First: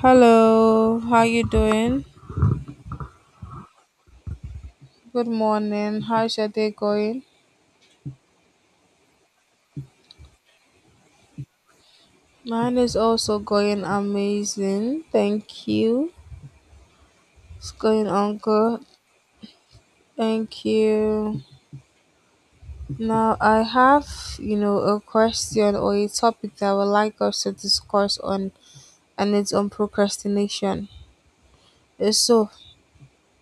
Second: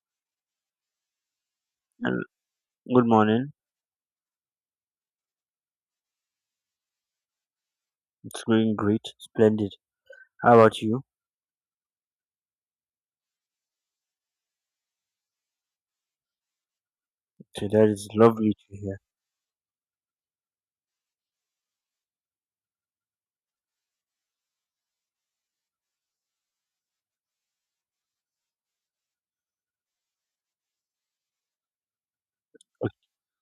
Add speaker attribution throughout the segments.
Speaker 1: Hello, how you doing?
Speaker 2: And good morning.
Speaker 1: Good morning. How's your day going?
Speaker 2: It's going great, splendid. How about you?
Speaker 1: Mine is also going amazing. Thank you.
Speaker 2: Okay,
Speaker 1: It's
Speaker 2: that
Speaker 1: going
Speaker 2: is
Speaker 1: on
Speaker 2: lovely to
Speaker 1: good.
Speaker 2: hear.
Speaker 1: Thank you. Now I have, a question or a topic that I would like us to discuss on, and it's on procrastination. So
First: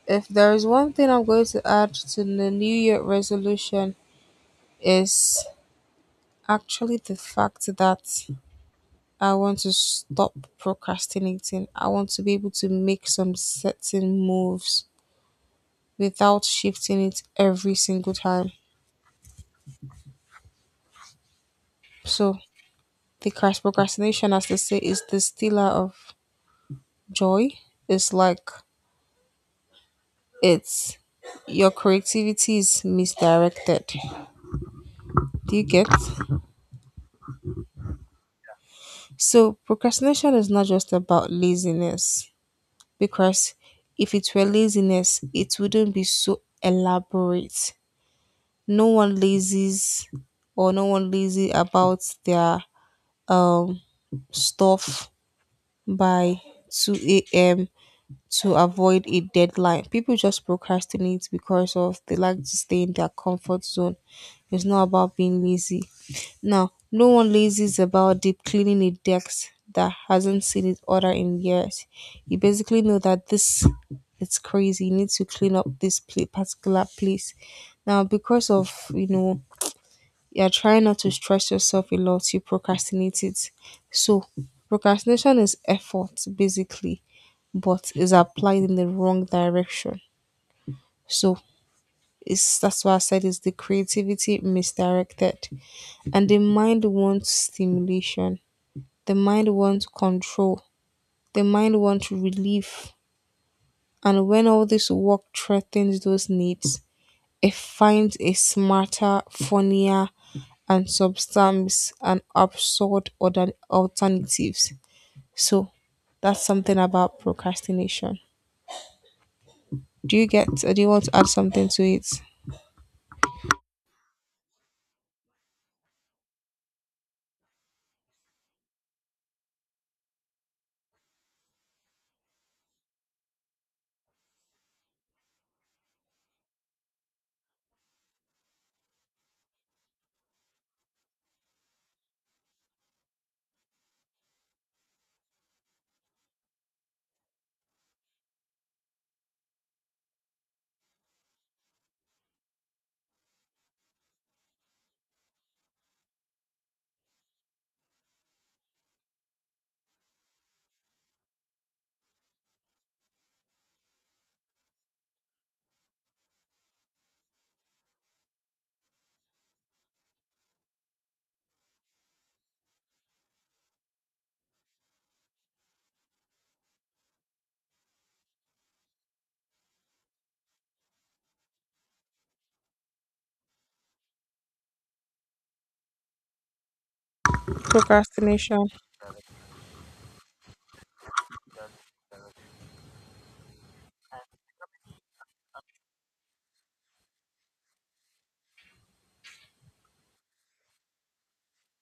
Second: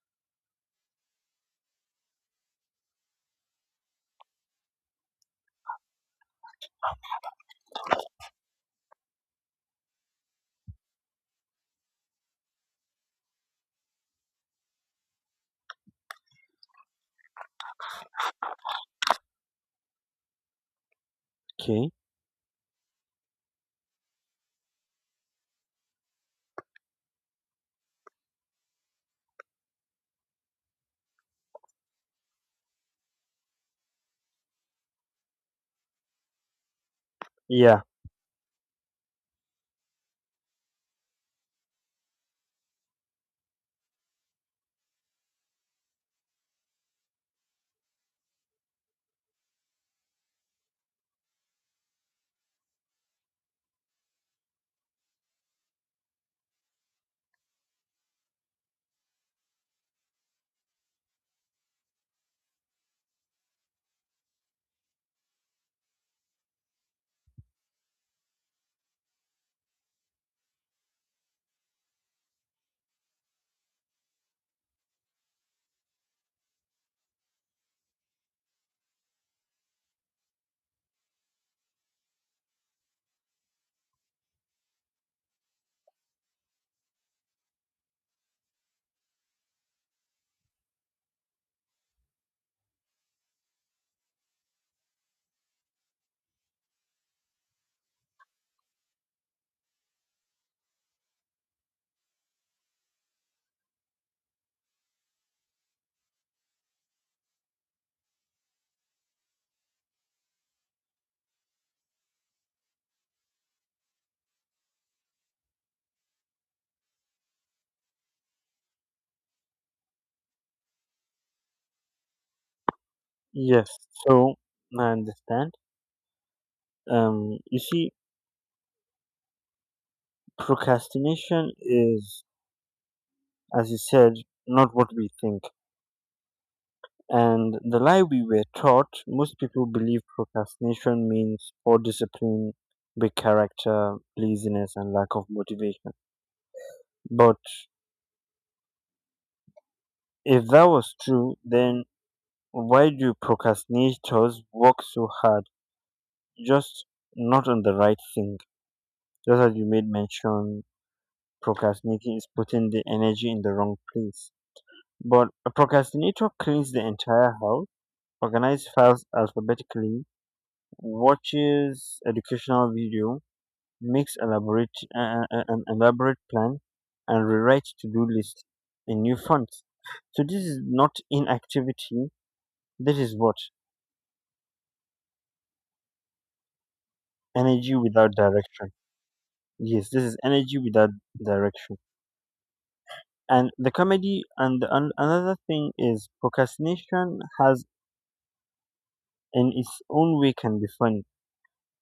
Speaker 1: if there is one thing I'm going to add to the new year resolution is actually the fact that I want to stop procrastinating. I want to be able to make some certain moves without shifting it every single time.
Speaker 2: Okay.
Speaker 1: So procrastination, as they say, is the stealer of joy. It's like it's your creativity is misdirected. Do you get?
Speaker 2: Yeah.
Speaker 1: So procrastination is not just about laziness, because if it were laziness, it wouldn't be so elaborate. No one lazies, or no one lazy about their um stuff by 2 a.m. to avoid a deadline. People just procrastinate because of they like to stay in their comfort zone. It's not about being lazy. Now, no one lazies about deep cleaning a desk that hasn't seen its order in years. You basically know that this it's crazy. You need to clean up this particular place. Now, because of you're trying not to stress yourself a lot, you procrastinate it. So, procrastination is effort basically, but is applied in the wrong direction. So, that's why I said it's the creativity misdirected. And the mind wants stimulation, the mind wants control, the mind wants relief. And when all this work threatens those needs, it finds a smarter, funnier, and substance and absurd other alternatives. So that's something about procrastination. Do you get, or do you want to add something to it?
Speaker 2: Yes. So I understand. You see, procrastination is, as you said, not what we think. And the lie we were taught, most people believe procrastination means poor discipline, big character, laziness, and lack of motivation. But if that was true, then why do procrastinators work so hard? Just not on the right thing. Just as you made mention, procrastinating is putting the energy in the wrong place. But a procrastinator cleans the entire house, organizes files alphabetically, watches educational video, makes elaborate an elaborate plan, and rewrites to-do list in new font. So this is not inactivity. This is what? Energy without
Speaker 1: Procrastination.
Speaker 2: direction. Yes, this is energy without direction. And the comedy and the, an another thing is procrastination has in its own way can be funny,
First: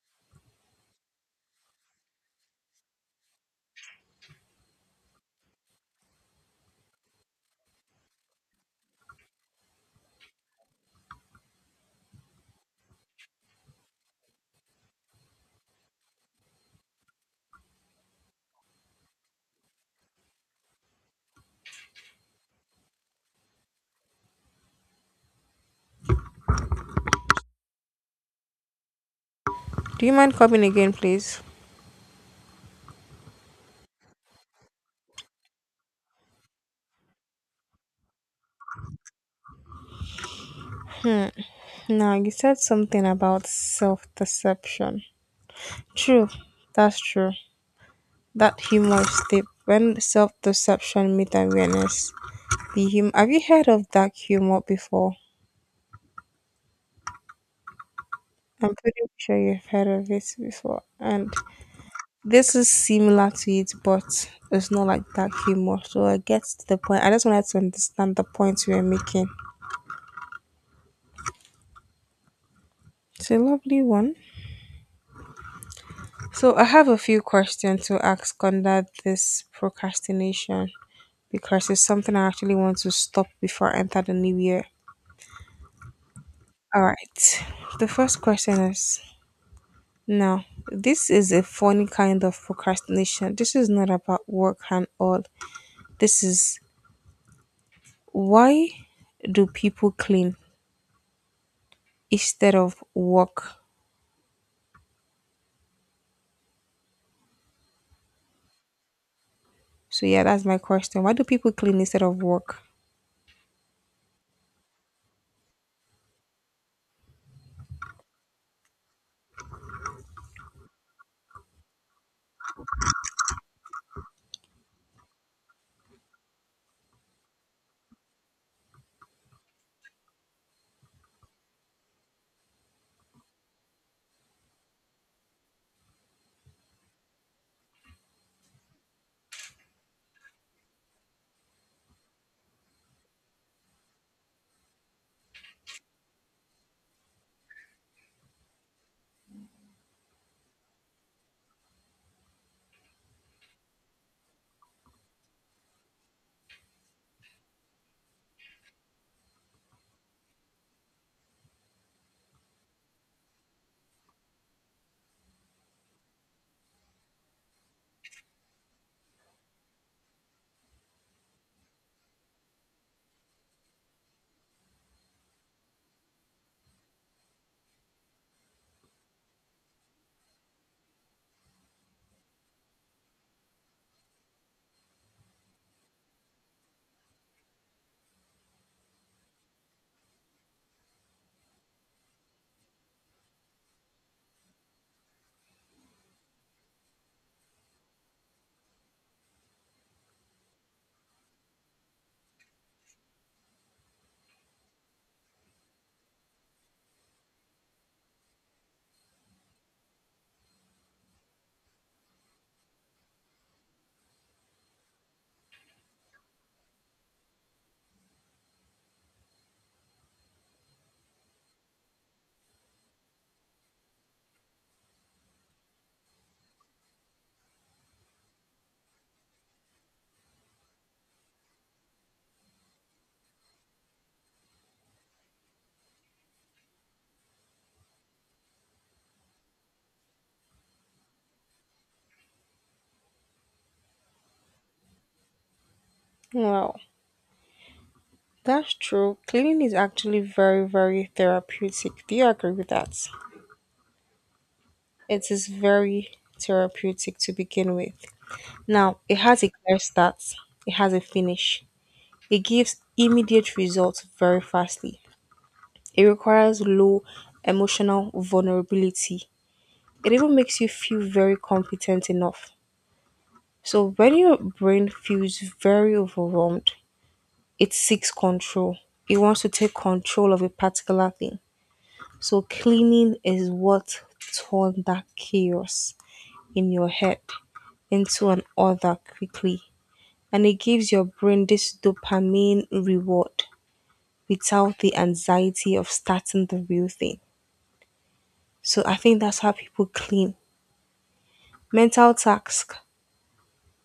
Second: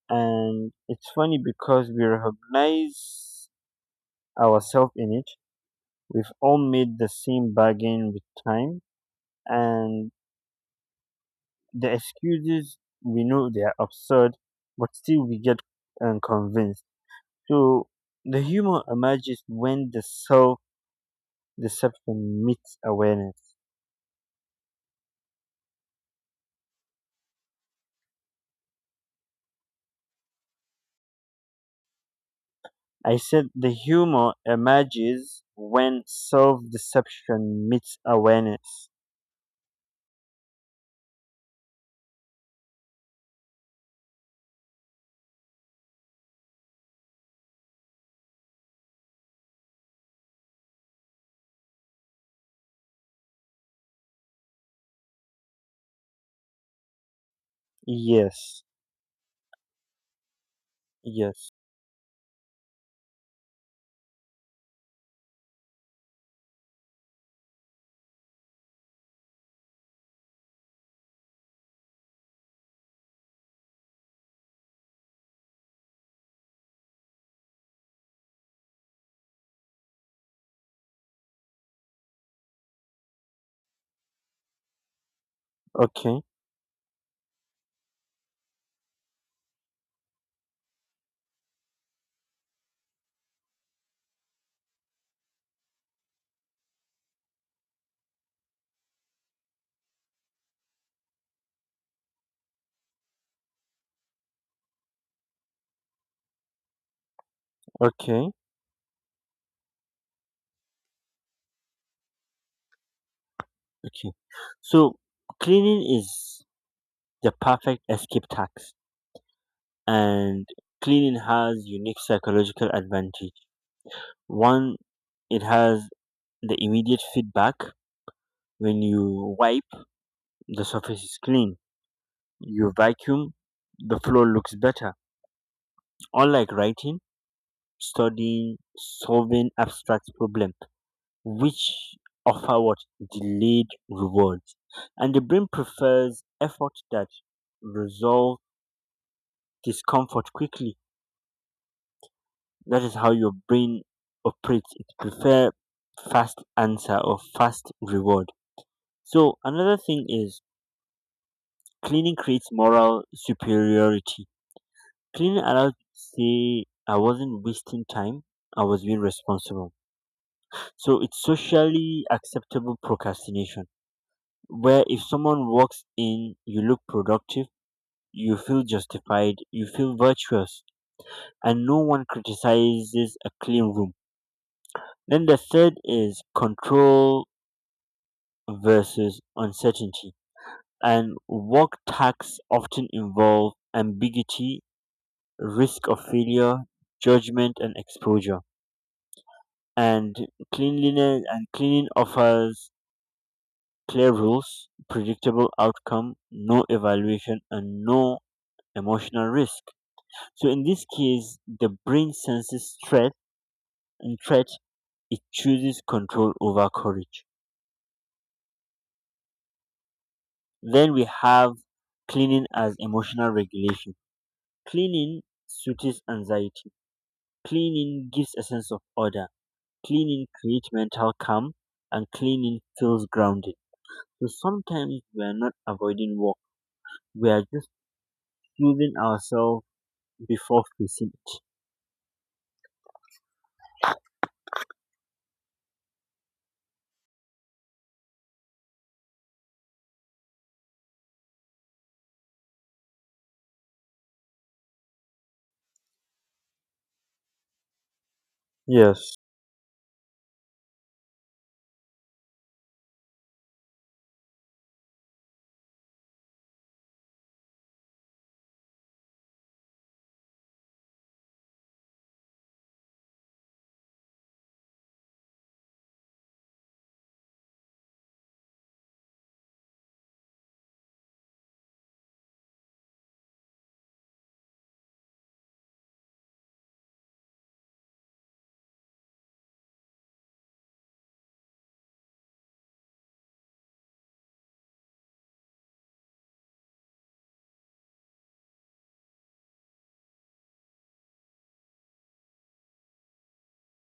Speaker 2: and it's funny because we recognize ourselves in it. We've all made the same bargain with time, and the excuses, we know they are absurd, but still we get convinced. So the humor emerges when the self deception meets awareness.
Speaker 1: Do you mind coming again, please?
Speaker 2: I said the humor emerges when self deception meets awareness.
Speaker 1: Hmm. Now you said something about self-deception. True. That's true. That humorous tip. When self-deception meets awareness, the hum. Have you heard of dark humor before?
Speaker 2: Yes,
Speaker 1: I'm pretty sure you've heard of it before. And
Speaker 2: yes.
Speaker 1: this is similar to it, but it's not like that humor. So I get to the point. I just wanted to understand the point you were making. It's a lovely one. So I have a few questions to ask under this procrastination because it's something I actually want to stop before I enter the new year.
Speaker 2: Okay,
Speaker 1: All right. The first question is, now, this is a funny kind of procrastination. This is not about work and all. This is, why do people clean? Instead of work.
Speaker 2: okay,
Speaker 1: So yeah, that's my question. Why do people clean instead of work?
Speaker 2: okay. So cleaning is the perfect escape tax, and cleaning has unique psychological advantage. One, it has the immediate feedback. When you wipe, the surface is clean. You vacuum, the floor looks better. Unlike writing, studying, solving abstract problem, which offer what? Delayed rewards. And the brain prefers effort that resolve discomfort quickly. That is how your brain operates. It prefer fast answer or fast reward. So another thing is cleaning creates moral superiority. Cleaning allows you to say I wasn't wasting time, I was being responsible. So it's socially acceptable procrastination, where if someone walks in, you look productive, you feel justified, you feel virtuous, and no one criticizes a clean room. Then the third is control versus uncertainty. And work tasks often involve ambiguity, risk of failure, judgment, and exposure. And cleanliness and cleaning offers clear rules, predictable outcome, no evaluation, and no emotional risk. So in this case, the brain senses threat, and threat, it chooses control over courage. Then we have cleaning as emotional regulation. Cleaning soothes anxiety. Cleaning gives a sense of order. Cleaning creates mental calm, and cleaning feels grounded. So sometimes we are not avoiding work. We are just choosing ourselves before facing it.
Speaker 1: Wow, that's true. Cleaning is actually very, very therapeutic. Do you agree with that? It is very therapeutic to begin with. Now,
Speaker 2: Yes.
Speaker 1: it has a clear start, it has a finish. It gives immediate results very fastly. It requires low emotional vulnerability. It even makes you feel very competent enough. So, when your brain feels very overwhelmed, it seeks control. It wants to take control of a particular thing. So cleaning is what turned that chaos in your head into an order quickly. And it gives your brain this dopamine reward without the anxiety of starting the real thing. So I think that's how people clean. Mental tasks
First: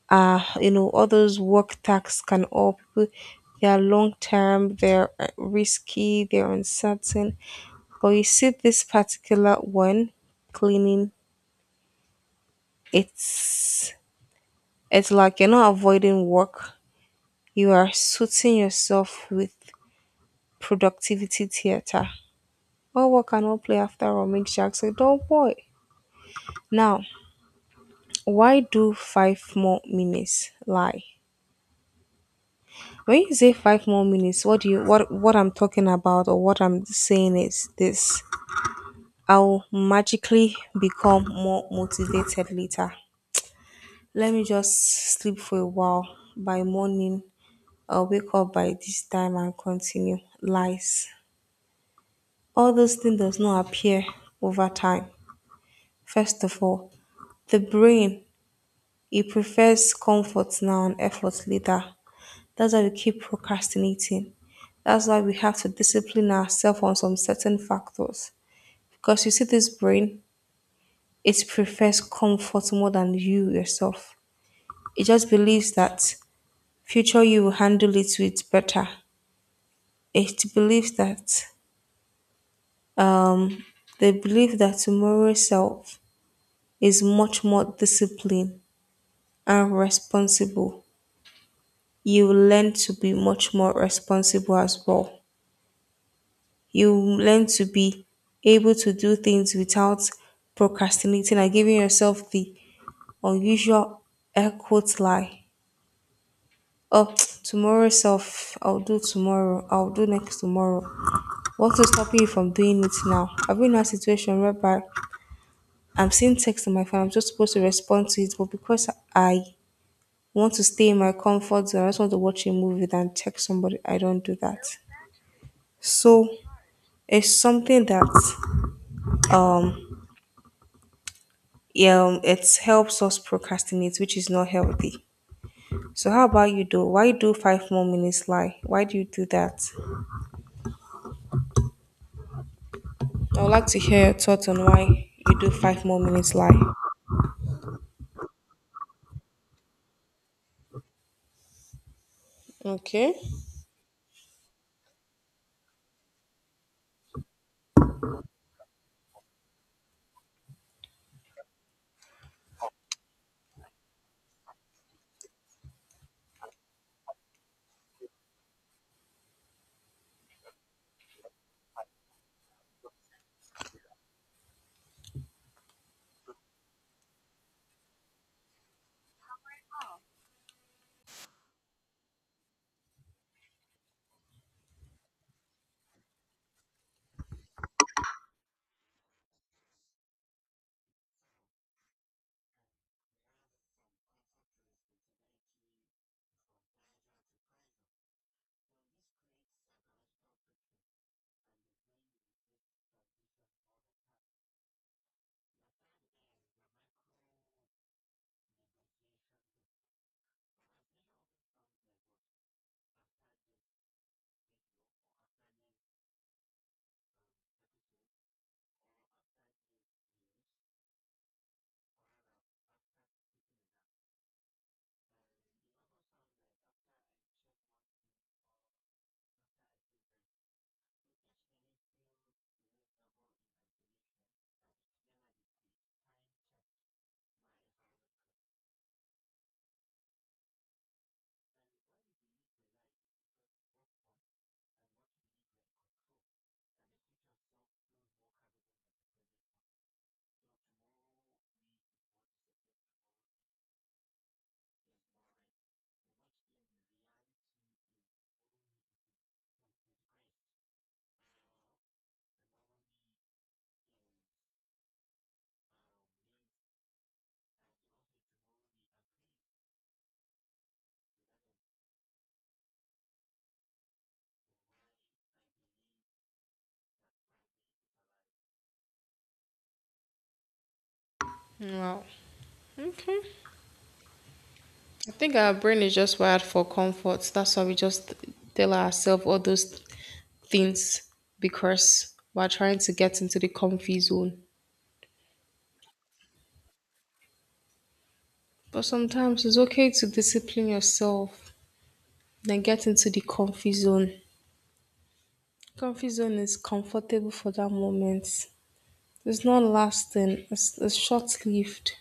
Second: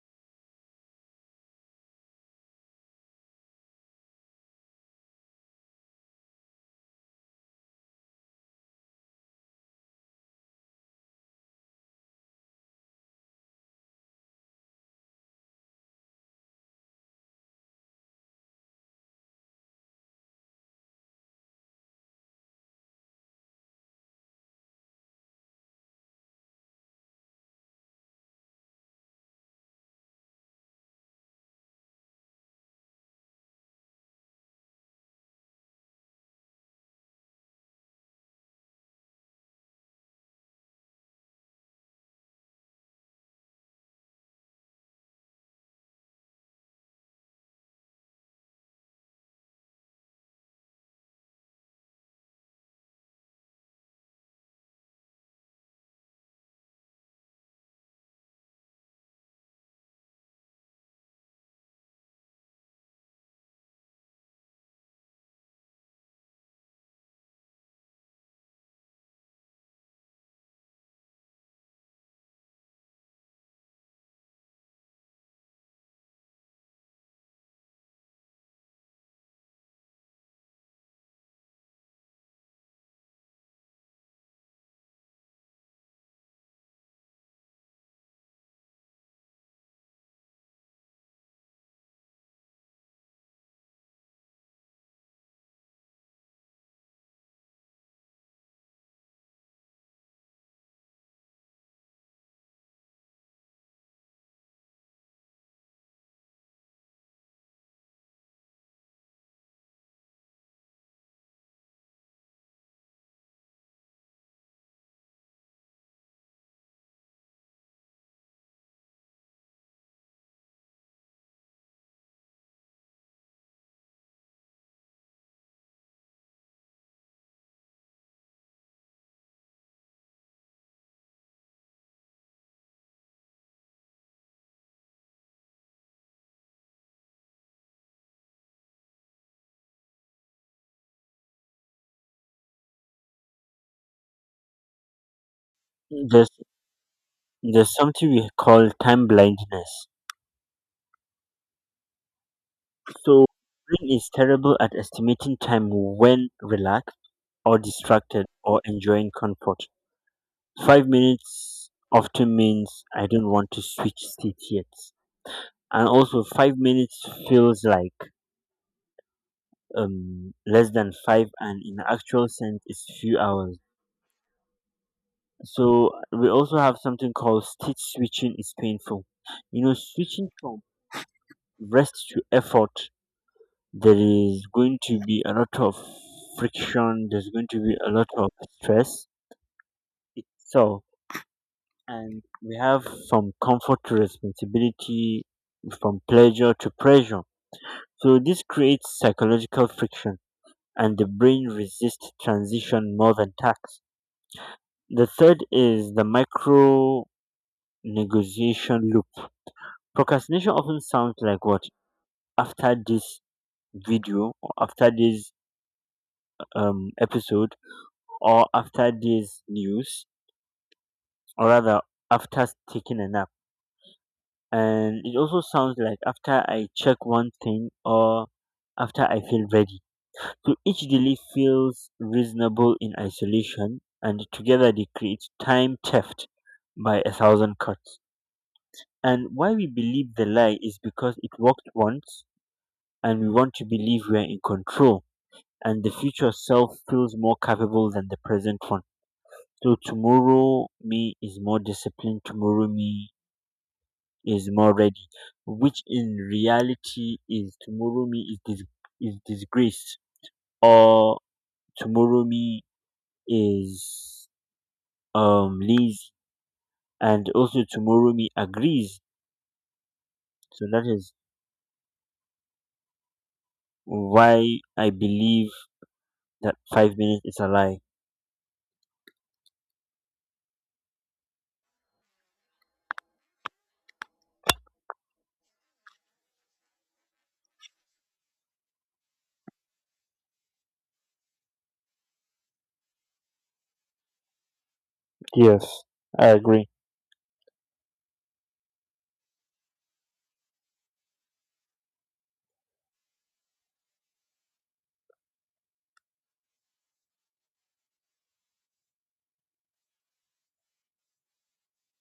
Speaker 1: are, all those work tasks can all people, they are long term, they're risky, they're uncertain. But you see this particular one cleaning, it's it's like you're not avoiding work. You are suiting yourself with productivity theater. All work and all play after all, Mick Jackson. Don't boy. Now, why do five more minutes lie? When you say five more minutes, what I'm talking about, or what I'm saying is this. I'll magically become more motivated later. Let me just sleep for a while. By morning, I'll wake up by this time and continue. Lies. All those things does not appear over time. First of all, the brain, it prefers comfort now and effort later. That's why we keep procrastinating. That's why we have to discipline ourselves on some certain factors. Because you see, this brain, it prefers comfort more than you yourself. It just believes that future you will handle it with better. It believes that um, they believe that tomorrow's self is much more disciplined and responsible. You will learn to be much more responsible as well. You will learn to be able to do things without procrastinating and giving yourself the unusual air quote lie. Oh, tomorrow's self, I'll do tomorrow, I'll do next tomorrow. What is stopping you from doing it now? Have you in a situation whereby I'm seeing text on my phone. I'm just supposed to respond to it, but because I want to stay in my comfort zone, I just want to watch a movie than text somebody. I don't do that. So it's something that um yeah it helps us procrastinate, which is not healthy. So how about you do? Why do five more minutes lie? Why do you do that? I would like to hear your thoughts on why you do five more
Speaker 2: There's
Speaker 1: minutes lie.
Speaker 2: there's something we call time blindness.
Speaker 1: Okay.
Speaker 2: So brain is terrible at estimating time when relaxed or distracted or enjoying comfort. 5 minutes often means I don't want to switch seats yet. And also 5 minutes feels like less than five, and in actual sense it's few hours. So we also have something called state switching is painful. You know, switching from rest to effort, there is going to be a lot of friction, there's going to be a lot of stress. So and we have from comfort to responsibility, from pleasure to pressure. So this creates psychological friction, and the brain resists transition more than tax. The third is the micro negotiation loop. Procrastination often sounds like what? After this video, or after this episode, or after this news, or rather after taking a nap. And it also sounds like after I check one thing, or after I feel ready. So each delay feels reasonable in isolation, and together they create time theft by a thousand cuts. And why we believe the lie is because it worked once, and we want to believe we are in control, and the future self feels more capable than the present one. So tomorrow me is more disciplined. Tomorrow me is more ready, which in reality is tomorrow me is is disgraced, or tomorrow me is lazy, and also tomorrow me agrees. So that is why I believe that 5 minutes is a lie.
Speaker 1: Wow. Okay. I think our brain is just wired for comfort. That's why we just tell ourselves all those things because we're trying to get into the comfy zone.
Speaker 2: Yes, I agree.
Speaker 1: But sometimes it's okay to discipline yourself, then get into the comfy zone. Comfy zone is comfortable for that moment. It's not lasting, it's short lived.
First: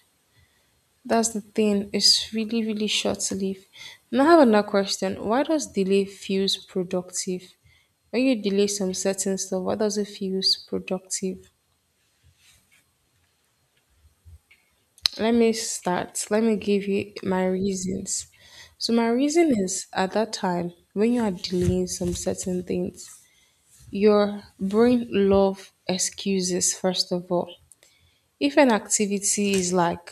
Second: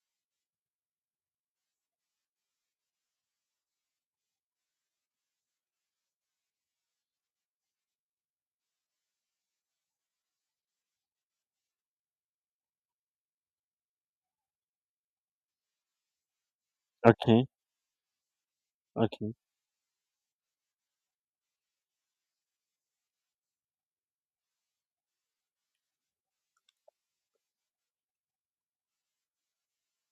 Speaker 1: That's the thing, it's really, really short lived. Now, I have another question. Why does delay feels productive? When you delay some certain stuff, what does it feels productive? Let me start. Let me give you my
Speaker 2: Okay.
Speaker 1: reasons. So my
Speaker 2: Okay.
Speaker 1: reason is at that time when you are delaying some certain things, your brain love excuses first of all. If an activity is like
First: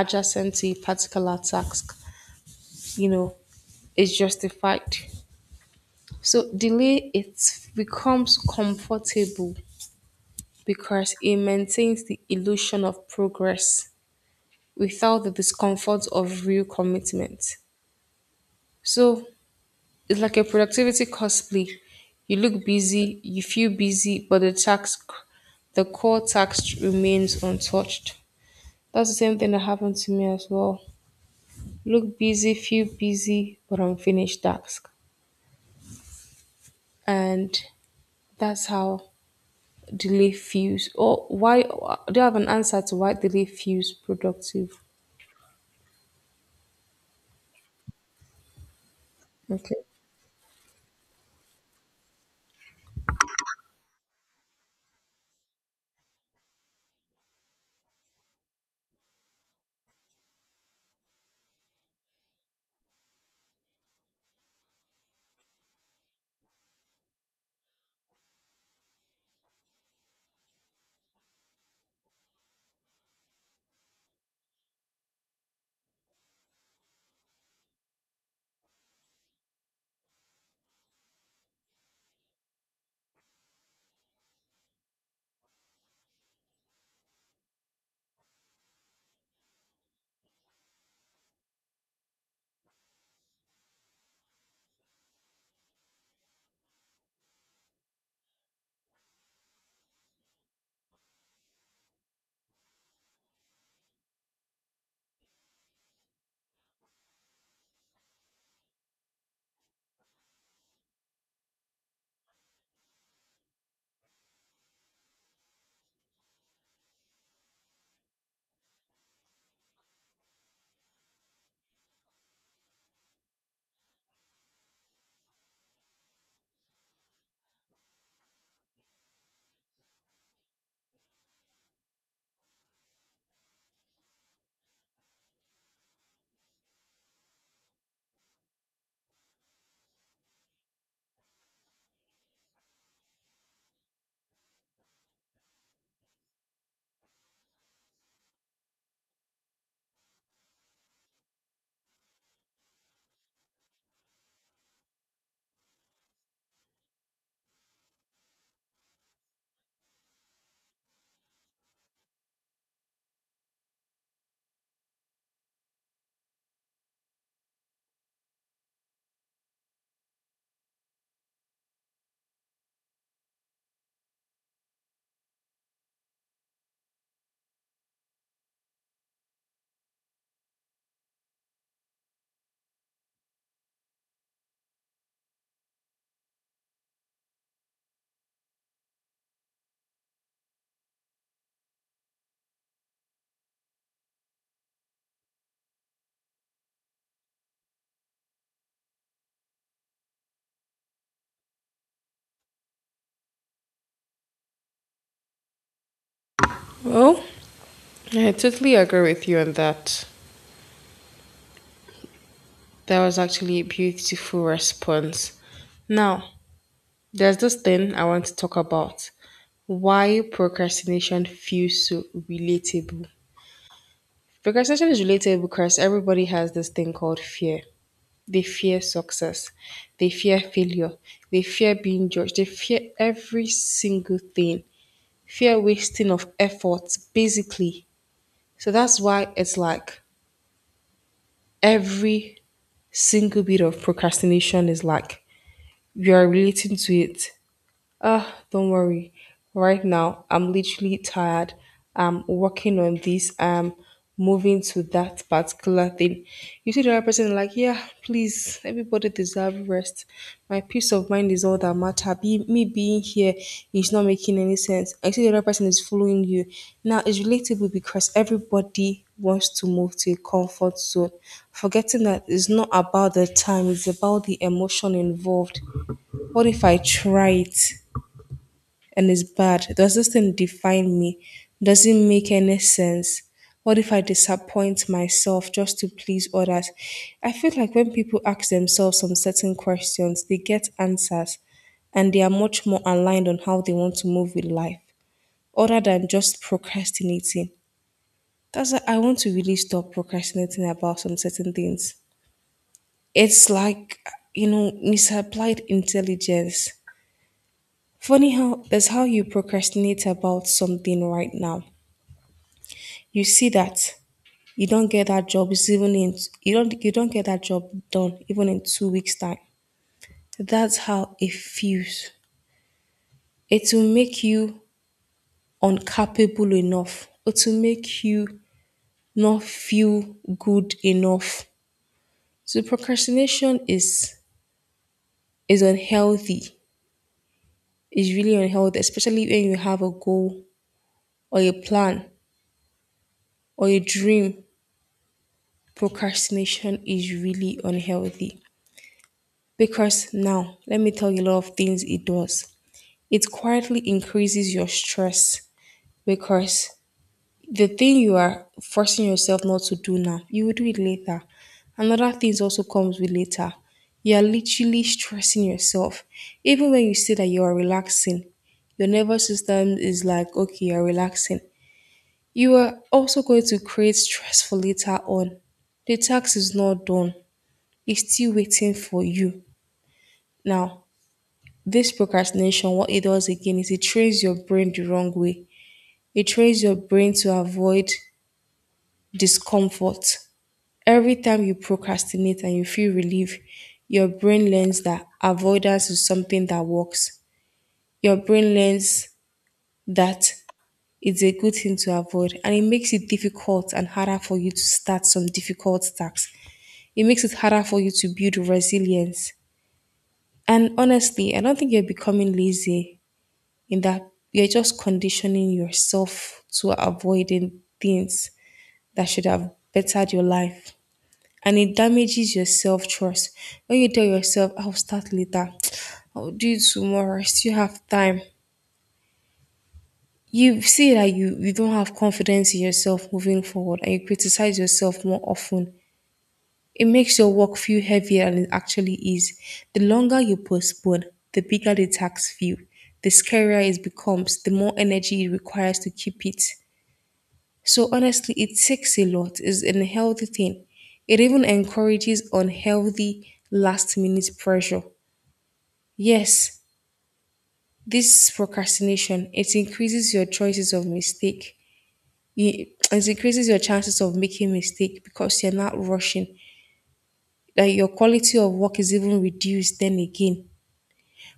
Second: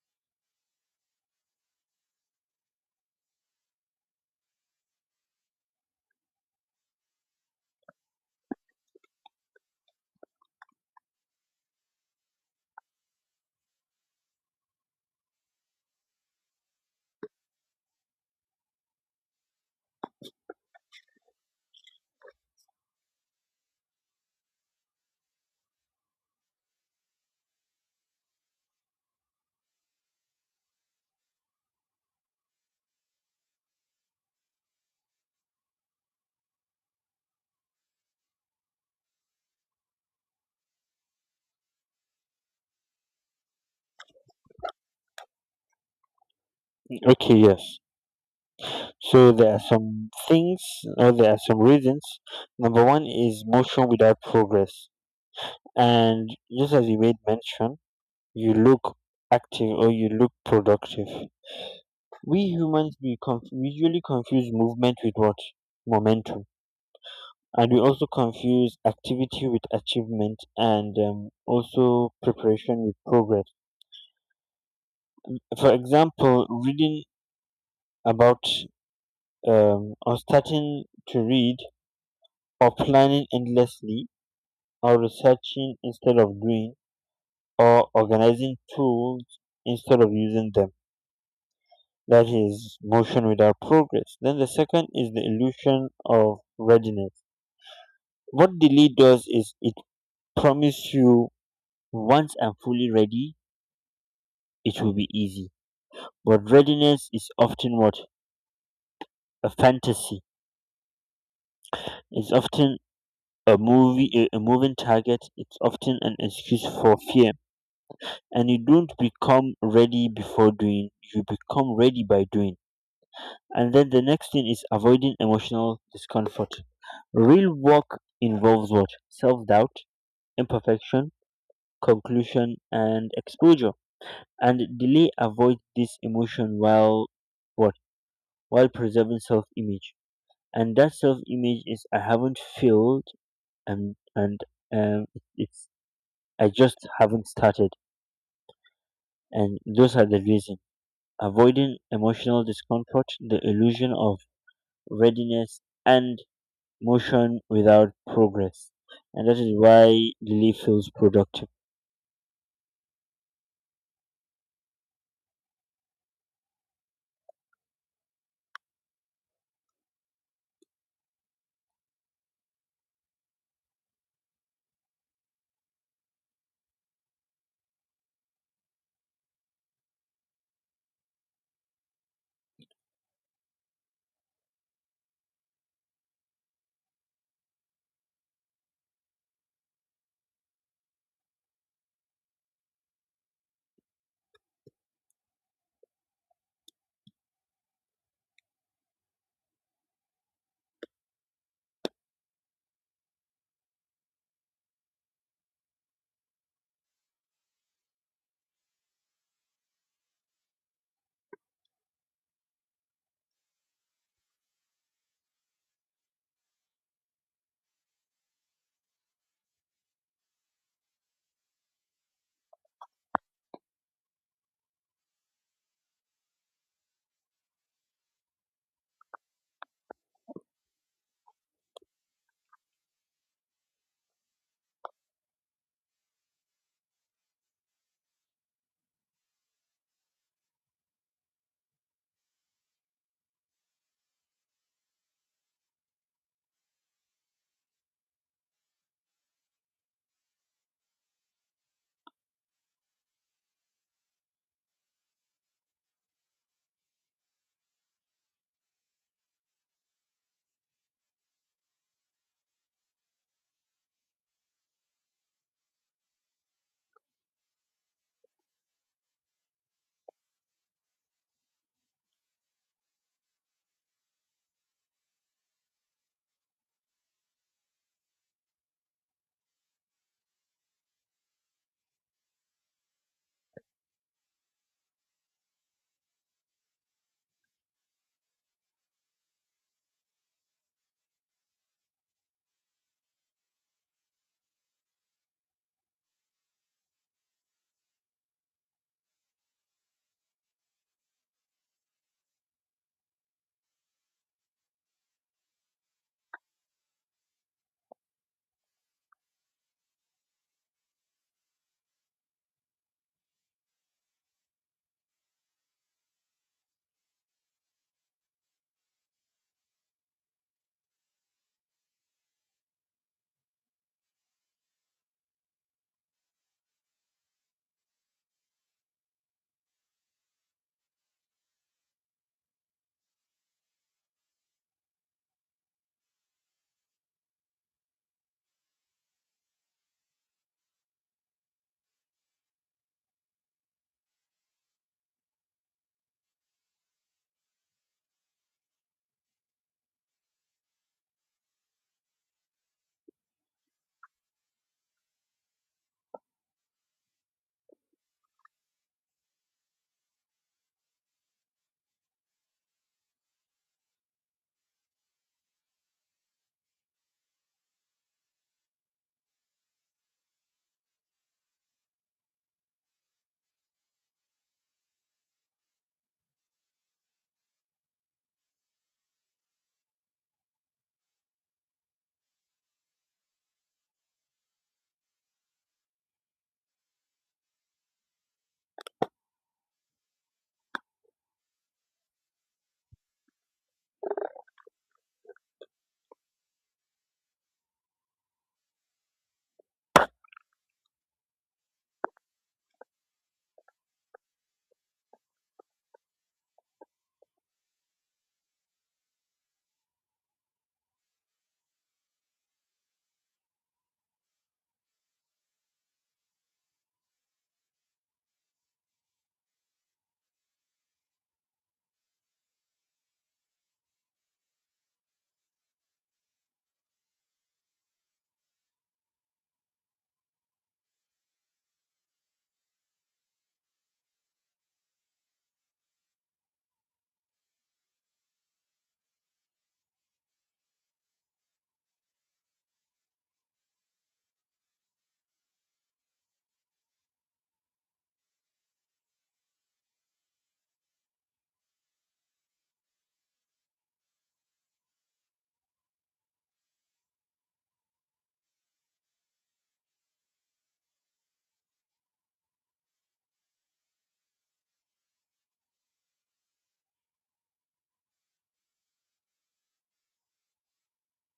Speaker 1: adjacent to a particular task, you know, is justified. So delay it becomes comfortable because it maintains the illusion of progress, without the discomfort of real commitment. So it's like a productivity cosplay. You look busy, you feel busy, but the task, the core task remains untouched. That's the same thing that happened to me as well. Look busy, feel busy, but unfinished task. And that's how delay feels. Or why do you have an answer to why delay feels productive?
Speaker 2: Okay, yes. So there are
Speaker 1: Okay.
Speaker 2: some things or there are some reasons. Number one is motion without progress. And just as you made mention, you look active or you look productive. We humans, we usually confuse movement with what? Momentum. And we also confuse activity with achievement, and also preparation with progress. For example, reading about, or starting to read, or planning endlessly, or researching instead of doing, or organizing tools instead of using them. That is motion without progress. Then the second is the illusion of readiness. What delay does is it promises you once I'm fully ready, it will be easy. But readiness is often what? A fantasy. It's often a moving target. It's often an excuse for fear. And you don't become ready before doing, you become ready by doing. And then the next thing is avoiding emotional discomfort. Real work involves what? Self doubt, imperfection, conclusion, and exposure. And delay avoids this emotion while what? While preserving self-image. And that self-image is I haven't failed, and um, it's I just haven't started. And those are the reasons. Avoiding emotional discomfort, the illusion of readiness, and motion without progress. And that is why delay feels productive.
Speaker 1: Well, I totally agree with you on that. That was actually a beautiful response. Now, there's this thing I want to talk about. Why procrastination feels so relatable. Procrastination is relatable because everybody has this thing called fear. They fear success. They fear failure. They fear being judged. They fear every single thing. Fear wasting of effort, basically. So that's why it's like every single bit of procrastination is like you are relating to it. Uh, don't worry. Right now, I'm literally tired. I'm working on this. I'm moving to that particular thing. You see the other person like, yeah, please, everybody deserve rest. My peace of mind is all that matter. Me being here is not making any sense. I see the other person is following you. Now, it's relatable because everybody wants to move to a comfort zone. Forgetting that it's not about the time, it's about the emotion involved. What if I try it, and it's bad. Does this thing define me? Does it make any sense? What if I disappoint myself just to please others? I feel like when people ask themselves some certain questions, they get answers and they are much more aligned on how they want to move with life other than just procrastinating. That's why I want to really stop procrastinating about some certain things. It's like, misapplied intelligence. Funny how that's how you procrastinate about something right now. You see that you don't get that job is even in you don't get that job done even in 2 weeks time. That's how it feels. It will make you incapable enough, it will make you not feel good enough. So procrastination is unhealthy. It's really unhealthy, especially when you have a goal or a plan or a dream. Procrastination is really unhealthy because, now let me tell you a lot of things it does. It quietly increases your stress, because the thing you are forcing yourself not to do now, you will do it later. Another thing also comes with later. You are literally stressing yourself. Even when you say that you are relaxing, your nervous system is like, okay, you're relaxing. You are also going to create stress for later on. The tax is not done, it's still waiting for you. Now, this procrastination, what it does again is it trains your brain the wrong way. It trains your brain to avoid discomfort. Every time you procrastinate and you feel relief, your brain learns that avoidance is something that works. Your brain learns that it's a good thing to avoid, and it makes it difficult and harder for you to start some difficult tasks. It makes it harder for you to build resilience. And honestly, I don't think you're becoming lazy in that you're just conditioning yourself to avoiding things that should have bettered your life. And it damages your self trust. When you tell yourself, I'll start later, I'll do it tomorrow, I still have time. You see that you don't have confidence in yourself moving forward and you criticize yourself more often. It makes your work feel heavier than it actually is. The longer you postpone, the bigger the tax feel, the scarier it becomes, the more energy it requires to keep it. So honestly, it takes a lot. It's a healthy thing. It even encourages unhealthy last minute pressure. Yes, this procrastination, it increases your choices of mistake. It increases your chances of making mistake because you're not rushing. That your quality of work is even reduced then again.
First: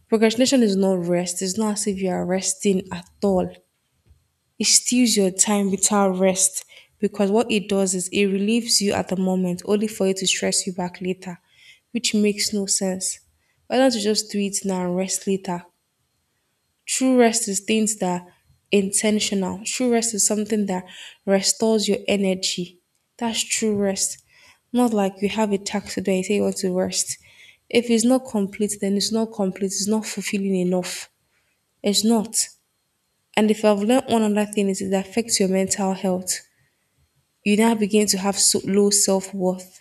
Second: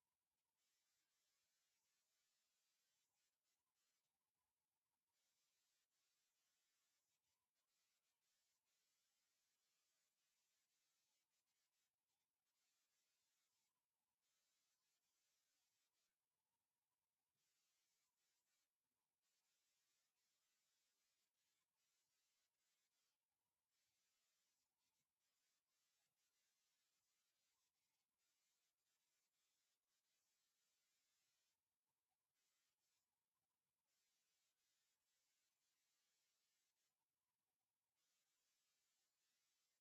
Speaker 1: Procrastination is not rest. It's not as if you are resting at all. It steals your time without rest because what it does is it relieves you at the moment only for it to stress you back later, which makes no sense. Why don't you just do it now and rest later? True rest is things that are intentional. True rest is something that restores your energy. That's true rest. Not like you have a task today, you say you want to rest. If it's not complete, then it's not complete, it's not fulfilling enough. It's not. And if I've learned one other thing is it affects your mental health. You now begin to have so low self worth.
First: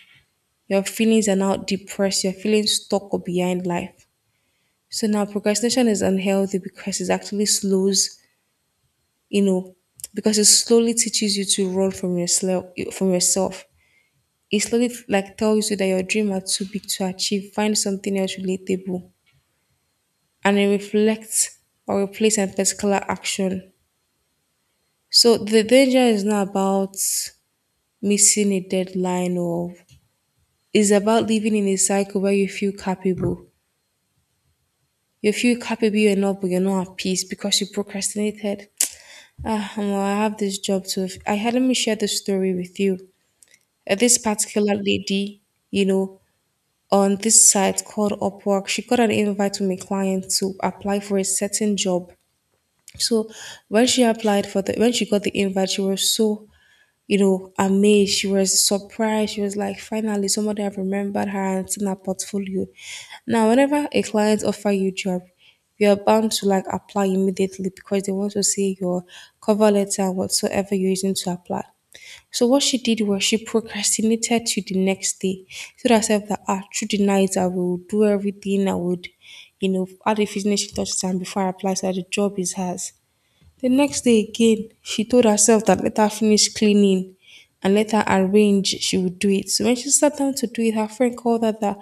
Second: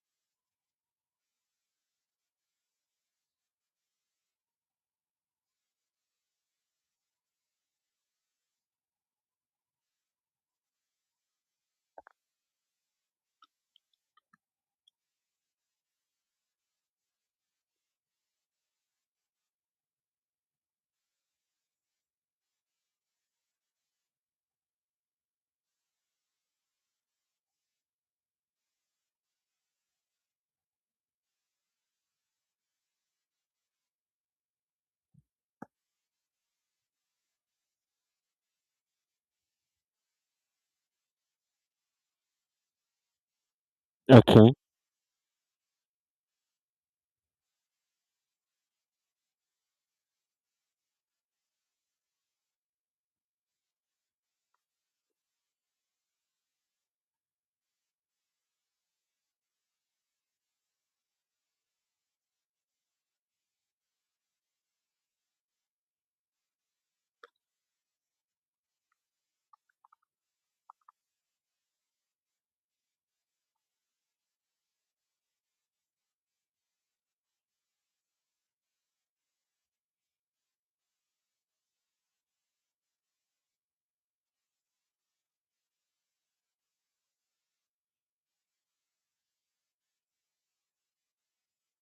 Speaker 1: Your feelings are now depressed. You're feeling stuck or behind life. So now procrastination is unhealthy because it actually you know, because it slowly teaches you to run from yourself. From yourself, it slowly like tells you that your dream are too big to achieve. Find something else relatable, and it reflects or replace a particular action. So the danger is not about missing a deadline or it's about living in a cycle where you feel capable. You feel capable enough, but you're not at peace because you procrastinated. Ah, well, I have this job too. I had let me share this story with you. This
Speaker 2: Okay.
Speaker 1: particular lady, you know, on this site called Upwork, she got an invite from a client to apply for a certain job. So when she applied for the when she got the invite, she was so amazed. She was surprised. She was like, finally, somebody have remembered her and seen her portfolio. Now, whenever a client offer you job, you're bound to like apply immediately because they want to see your cover letter and whatsoever you're using to apply. So what she did was she procrastinated to the next day. She told herself that ah, through the night I will do everything I would, add the finishing touches and before I apply so that the job is hers. The next day again, she told herself that let her finish cleaning and let her arrange, she would do it. So when she sat down to do it, her friend called her that,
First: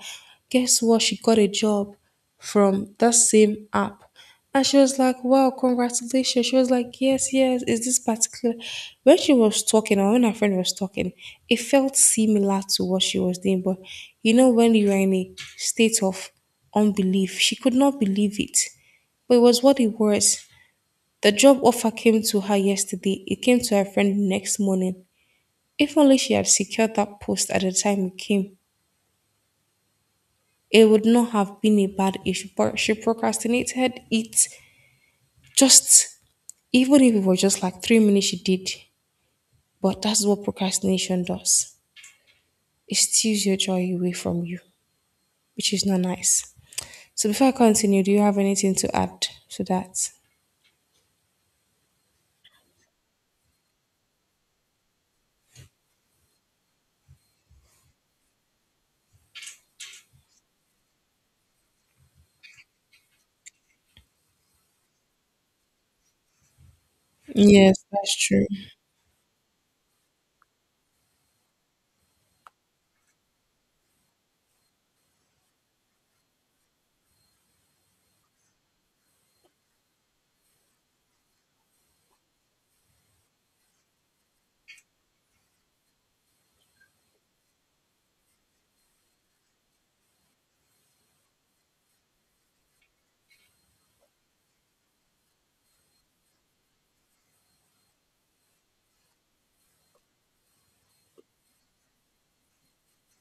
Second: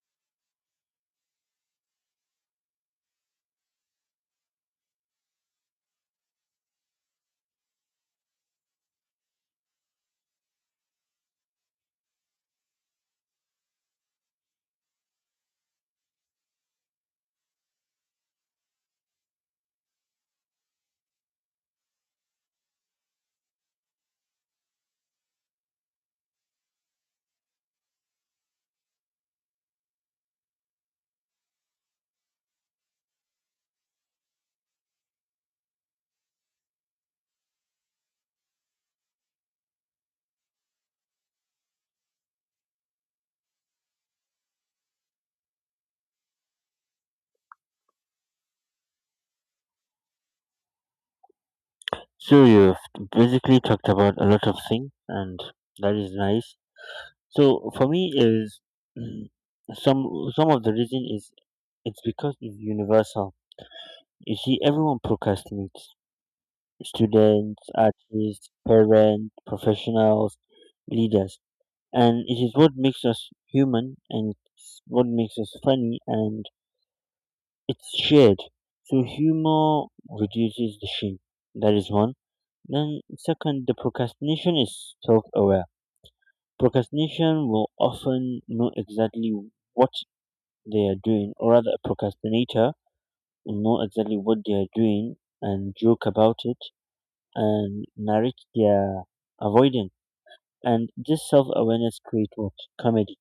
Speaker 1: guess what? She got a job from that same app. And she was like, wow, congratulations. She was like, yes, yes, is this particular? When she was talking, or when her friend was talking, it felt similar to what she was doing. But when you are in a state of unbelief, she could not believe it. But it was what it was. The job offer came to her yesterday. It came to her friend next morning. If only she had secured that post at the time it came, it would not have been a bad issue. But she procrastinated it just, even if it was just like 3 minutes, she did. But that's what procrastination does it steals your joy away from you, which is not nice. So before I continue, do you have anything to add to that?
Speaker 2: So you've basically talked about a lot of things, and that is nice. So for me is mm, some some of the reason is it's because it's universal. You see, everyone procrastinates: students,
Speaker 1: Yes, that's true.
Speaker 2: artists, parents, professionals, leaders, and it is what makes us human and it's what makes us funny, and it's shared. So humor reduces the shame. That is one. Then second, the procrastination is self-aware. Procrastination will often know exactly what they are doing, or rather, a procrastinator will know exactly what they are doing and joke about it and narrate their avoidance. And this self-awareness creates what? Comedy.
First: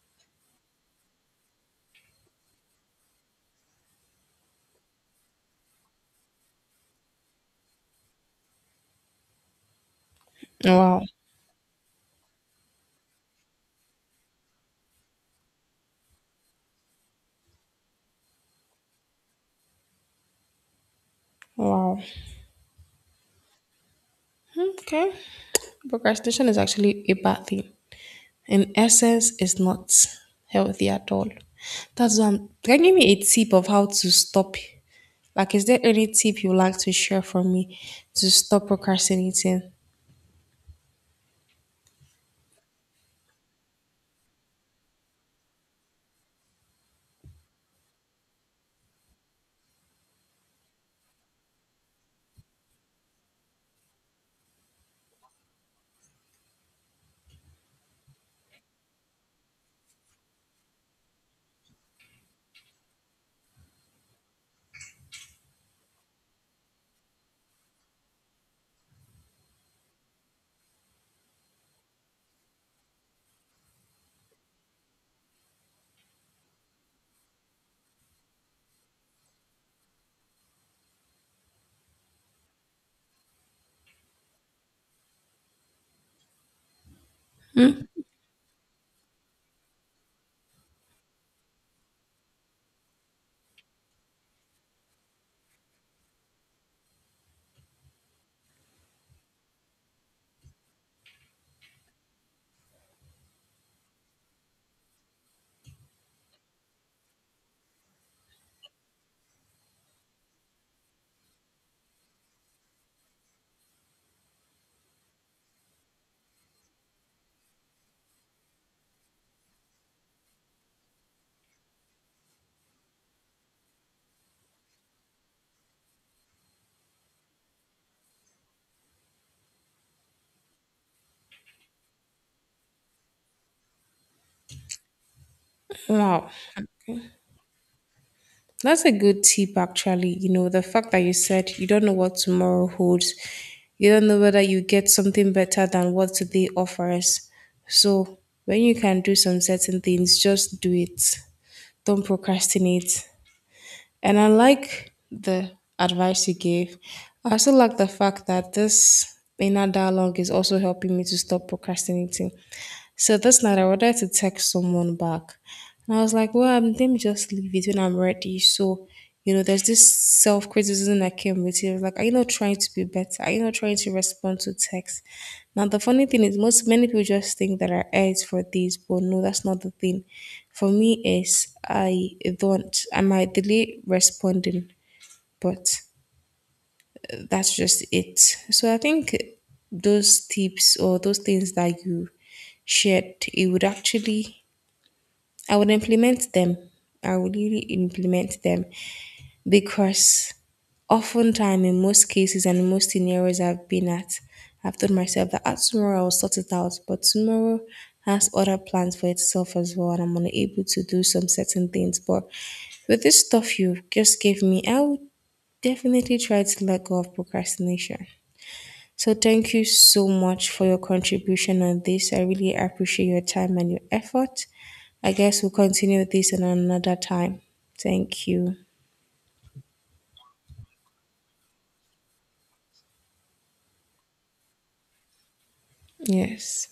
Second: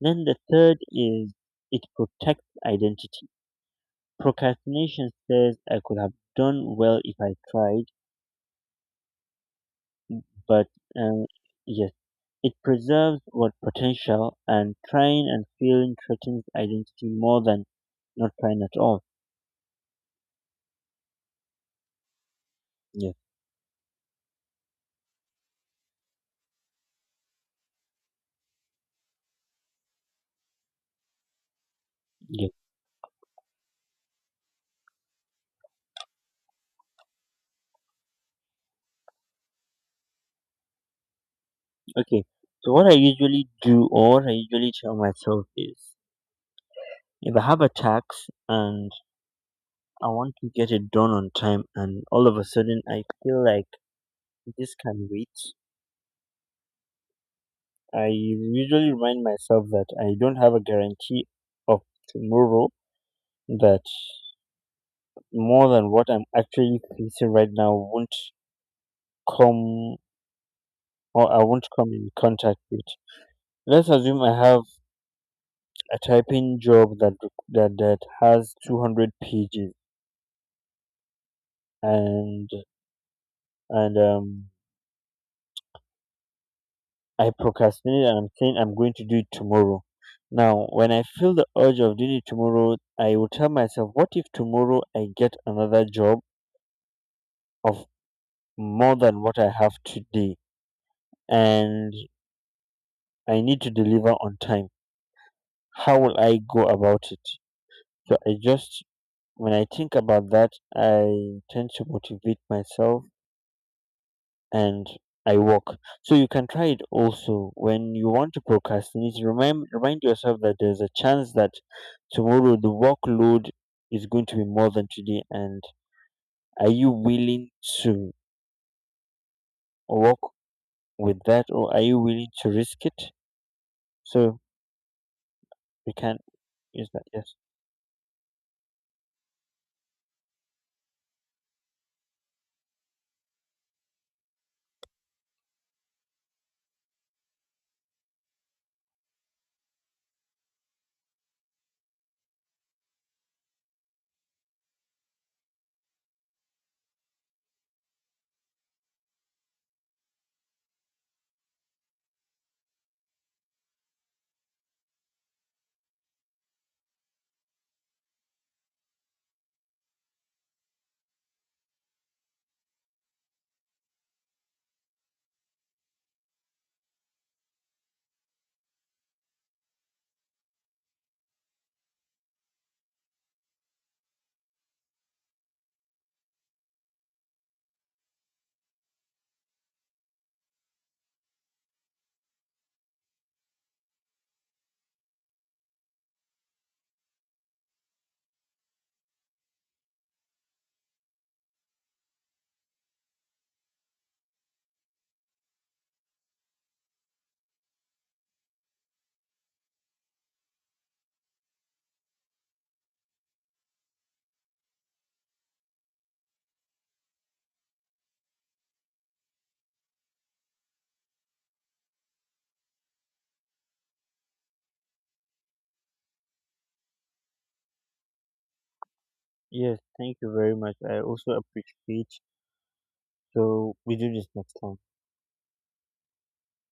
Speaker 2: Then the third is it protects identity. Procrastination says I could have done well if I tried, but
Speaker 1: Wow.
Speaker 2: um, yes, it preserves what? Potential. And trying and failing threatens identity more than not trying at all.
Speaker 1: Wow.
Speaker 2: Yes,
Speaker 1: Okay. Procrastination is actually a bad thing. In essence is not healthy at all. That's why I'm
Speaker 2: yes.
Speaker 1: can you give me a tip of how to stop like is there any tip you like to share for me to stop procrastinating?
Speaker 2: Okay. So what I usually do or what I usually tell myself is if I have a tax and I want to get it done on time and all of a sudden I feel like this can wait, I usually remind myself that I don't have a guarantee of tomorrow, that more than what I'm actually facing right now won't come or I won't come in contact with. Let's assume I have a typing job that that has 200 pages, and and I procrastinate and I'm saying I'm going to do it tomorrow. Now, when I feel the urge of doing it tomorrow, I will tell myself, what if tomorrow I get another job of more than what I have today and I need to deliver on time? How will I go about it? So I just, when I think about that, I tend to motivate myself and I work. So you can try it also when you want to procrastinate. Remind yourself that there's a chance that tomorrow the workload is going to be more than today. And are you willing to work with that, or are you willing to risk it? So we can
Speaker 1: Wow.
Speaker 2: use that. Yes.
Speaker 1: That's a good tip actually. You know, the fact that you said you don't know what tomorrow holds. You don't know whether you get something better than what today offers. So when you can do some certain things, just do it. Don't procrastinate. And I like the advice you gave. I also like the fact that this inner dialogue is also helping me to stop procrastinating. So this night I wanted to text someone back. And I was like, well, let me just leave it when I'm ready. So there's this self criticism that came with it. Like, are you not trying to be better? Are you not trying to respond to text? Now, the funny thing is, most many people just think that I edge for this, but no, that's not the thing. For me, is I don't. I might delay responding, but that's just it. So I think those tips or those things that you shared, it would actually, I would implement them. I would really implement them because oftentimes in most cases and in most scenarios I've been at, I've told myself that ah, tomorrow I'll sort it out, but tomorrow has other plans for itself as well, and I'm unable to do some certain things. But with this stuff you just gave me, I would definitely try to let go of procrastination. So thank you so much for your contribution on this. I really appreciate your time and your effort. I guess we'll continue this in another time. Thank you.
Speaker 2: Yes. Thank you very much. I also appreciate. So we do this next time.
Speaker 1: Yes.